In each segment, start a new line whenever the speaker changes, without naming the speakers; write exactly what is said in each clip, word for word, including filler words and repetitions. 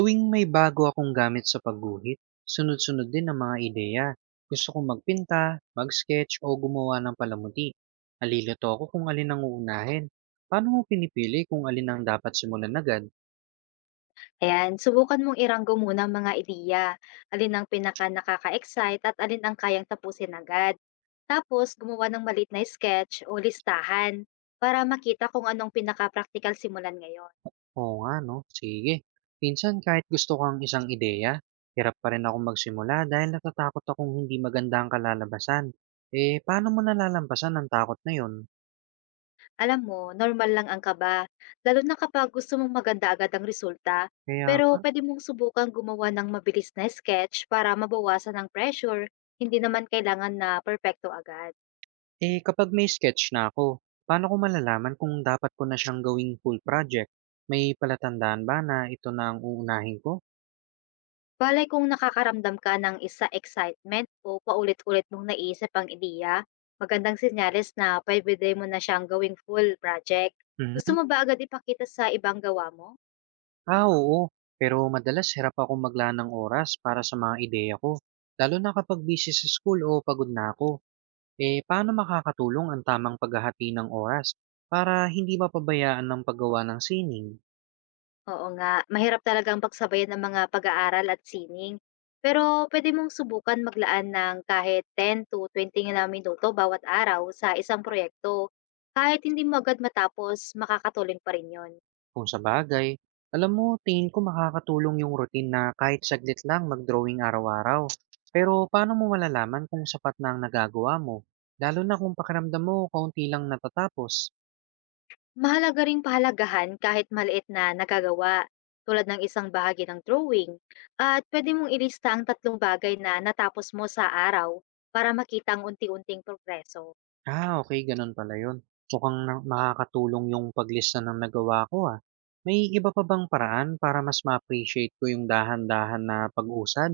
Tuwing may bago akong gamit sa pagguhit, sunod-sunod din ang mga ideya. Gusto kong magpinta, mag-sketch o gumawa ng palamuti. Nalilito ako kung alin ang uunahin. Paano mo pinipili kung alin ang dapat simulan agad?
Ayan, subukan mong iranggo muna ang mga ideya. Alin ang pinaka nakaka-excite at alin ang kayang tapusin agad. Tapos, gumawa ng maliit na sketch o listahan para makita kung anong pinaka-practical simulan ngayon.
Oo nga no, sige. Minsan kahit gusto kang isang ideya, hirap pa rin ako magsimula dahil natatakot akong hindi maganda ang kalalabasan. Eh, paano mo nalalampasan ang takot na yun?
Alam mo, normal lang ang kaba, lalo na kapag gusto mong maganda agad ang resulta.
Kaya
Pero
nga.
pwede mong subukan gumawa ng mabilis na sketch para mabawasan ang pressure. Hindi naman kailangan na perpekto agad.
Eh, kapag may sketch na ako, paano ko malalaman kung dapat ko na siyang gawing full project? May palatandaan ba na ito na ang uunahin ko?
Balay kung nakakaramdam ka ng isa excitement o paulit-ulit mong naisip ang ideya, magandang senyales na pwede mo na siyang gawing full project. Gusto
Mhm.
mo ba agad ipakita sa ibang gawa mo?
Ah, oo. Pero madalas hirap ako maglaan ng oras para sa mga ideya ko. Lalo na kapag busy sa school o pagod na ako. Eh, paano makakatulong ang tamang paghahati ng oras para hindi mapabayaan ng paggawa ng sining?
Oo nga, mahirap talagang pagsabayan ang mga pag-aaral at sining. Pero pwede mong subukan maglaan ng kahit ten to twenty na minuto bawat araw sa isang proyekto. Kahit hindi mo agad matapos, makakatulong pa rin yon.
Kung sa bagay, alam mo, tingin ko makakatulong yung routine na kahit saglit lang mag-drawing araw-araw. Pero paano mo malalaman kung sapat na ang nagagawa mo? Lalo na kung pakiramdam mo kaunti lang natatapos.
Mahalaga ring pahalagahan kahit maliit na nagagawa, tulad ng isang bahagi ng drawing, at pwede mong ilista ang tatlong bagay na natapos mo sa araw para makita ang unti-unting progreso.
Ah, okay, ganun pala yun. Mukhang na- makakatulong yung paglista ng nagawa ko ah. May iba pa bang paraan para mas ma-appreciate ko yung dahan-dahan na pag-usad?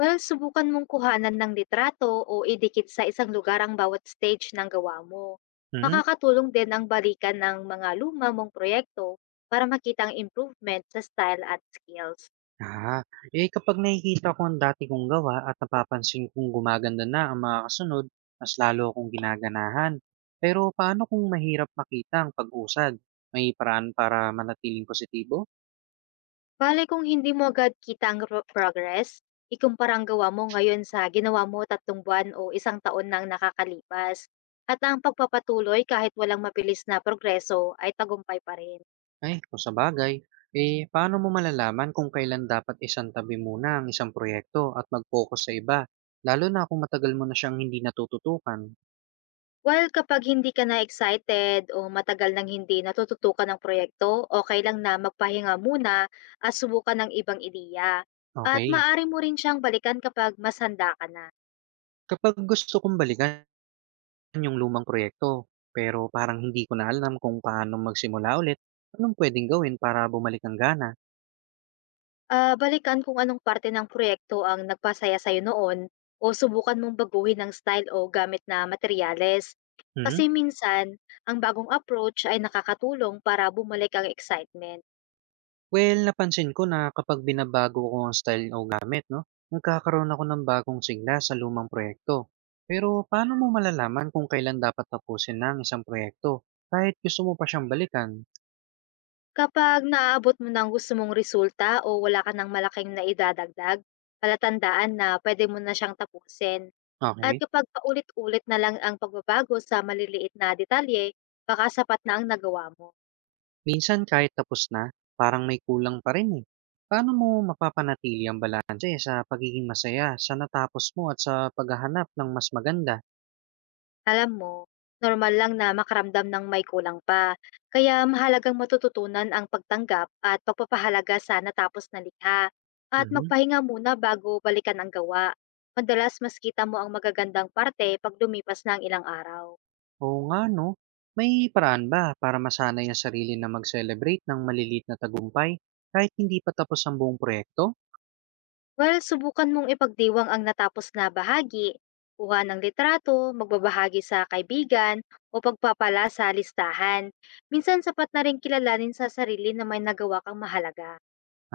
Well, subukan mong kuhanan ng litrato o idikit sa isang lugar ang bawat stage ng gawa mo.
Hmm?
Makakatulong din ang balikan ng mga luma mong proyekto para makita ang improvement sa style at skills.
Ah, eh kapag nakikita ko ang dati kong gawa at napapansin kong gumaganda na ang mga kasunod, mas lalo akong ginaganahan. Pero paano kung mahirap makita ang pag-usad? May paraan para manatiling positibo?
Bale kung hindi mo agad kita ang pro progress, ikumpara ang gawa mo ngayon sa ginawa mo tatlong buwan o isang taon nang nakakalipas. At ang pagpapatuloy kahit walang mabilis na progreso ay tagumpay pa rin.
Ay, kung sa bagay, eh paano mo malalaman kung kailan dapat isang tabi muna ang isang proyekto at mag-focus sa iba? Lalo na kung matagal mo na siyang hindi natututukan.
While kapag hindi ka na excited o matagal nang hindi natututukan ng proyekto, okey lang na magpahinga muna at subukan ng ibang ideya. At
Okay.
maaari mo rin siyang balikan kapag mas handa ka na.
Kapag gusto kong balikan 'yung lumang proyekto, pero parang hindi ko na alam kung paano magsimula ulit. Anong puwedeng gawin para bumalik ang gana?
Ah, balikan kung anong parte ng proyekto ang nagpasaya sa'yo noon o subukan mong baguhin ang style o gamit na materyales.
Hmm?
Kasi minsan, ang bagong approach ay nakakatulong para bumalik ang excitement.
Well, napansin ko na kapag binabago ko ang style o gamit 'no, nagkakaroon ako ng bagong sigla sa lumang proyekto. Pero paano mo malalaman kung kailan dapat tapusin na ang isang proyekto kahit gusto mo pa siyang balikan?
Kapag naaabot mo ng gusto mong resulta o wala ka ng malaking naidadagdag, palatandaan na pwede mo na siyang tapusin. At
Okay.
kapag paulit-ulit na lang ang pagbabago sa maliliit na detalye, baka sapat na ang nagawa mo.
Minsan kahit tapos na, parang may kulang pa rin eh. Paano mo mapapanatili ang balanse sa pagiging masaya sa natapos mo at sa paghahanap ng mas maganda?
Alam mo, normal lang na makaramdam ng may kulang pa. Kaya mahalagang matututunan ang pagtanggap at pagpapahalaga sa natapos na likha at
Mhm.
magpahinga muna bago balikan ang gawa. Madalas mas kita mo ang magagandang parte pag lumipas na ang ilang araw.
Oo nga no. May paraan ba para masanay ang sarili na mag-celebrate ng maliliit na tagumpay kahit hindi pa tapos ang buong proyekto?
Well, subukan mong ipagdiwang ang natapos na bahagi, kuha ng litrato, magbabahagi sa kaibigan, o pagpapala sa listahan. Minsan sapat na rin kilalanin sa sarili na may nagawa kang mahalaga.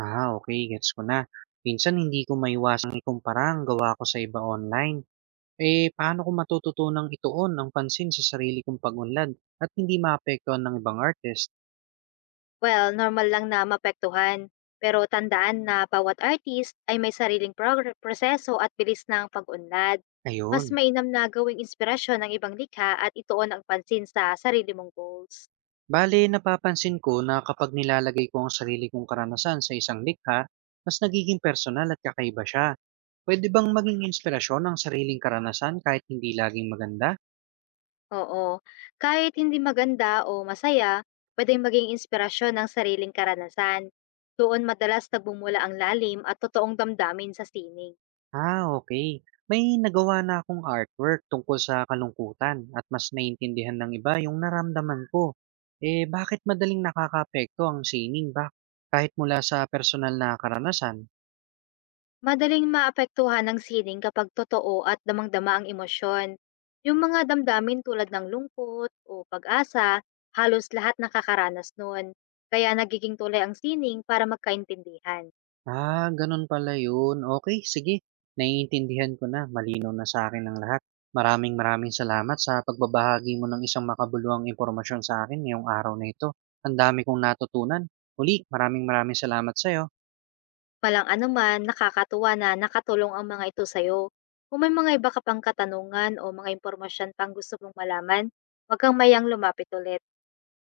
Ah, okay, gets ko na. Minsan hindi ko maiwasang ikumpara ang gawa ko sa iba online. Eh, paano ko matututunang ituon ang pansin sa sarili kong pagunlad at hindi maapektuhan ng ibang artist?
Well, normal lang na maapektuhan. Pero tandaan na bawat artist ay may sariling progr- proseso at bilis ng pag-unlad. Mas
Ayun.
mainam na gawing inspirasyon ng ibang likha at ituon ang pansin sa sarili mong goals.
Bale, napapansin ko na kapag nilalagay ko ang sarili kong karanasan sa isang likha, mas nagiging personal at kakaiba siya. Pwede bang maging inspirasyon ang sariling karanasan kahit hindi laging maganda?
Oo, kahit hindi maganda o masaya, pwedeng maging inspirasyon ng sariling karanasan. Doon madalas nagbumula ang lalim at totoong damdamin sa sining.
Ah, okay. May nagawa na akong artwork tungkol sa kalungkutan at mas naintindihan ng iba yung naramdaman ko. Eh, bakit madaling nakakapekto ang sining ba? Kahit mula sa personal na karanasan?
Madaling maapektuhan ng sining kapag totoo at damang-dama ang emosyon. Yung mga damdamin tulad ng lungkot o pag-asa, halos lahat nakakaranas noon. Kaya nagiging tulay ang sining para magkaintindihan.
Ah, ganun pala yun. Okay, sige, naiintindihan ko na, malinaw na sa akin ang lahat. Maraming maraming salamat sa pagbabahagi mo ng isang makabuluhang impormasyon sa akin ngayong araw na ito. Ang dami kong natutunan. Muli, maraming maraming salamat sa'yo.
Malang anuman, nakakatuwa na nakatulong ang mga ito sa'yo. Kung may mga iba ka pang katanungan o mga impormasyon pang gusto mong malaman, huwag kang mayang lumapit ulit.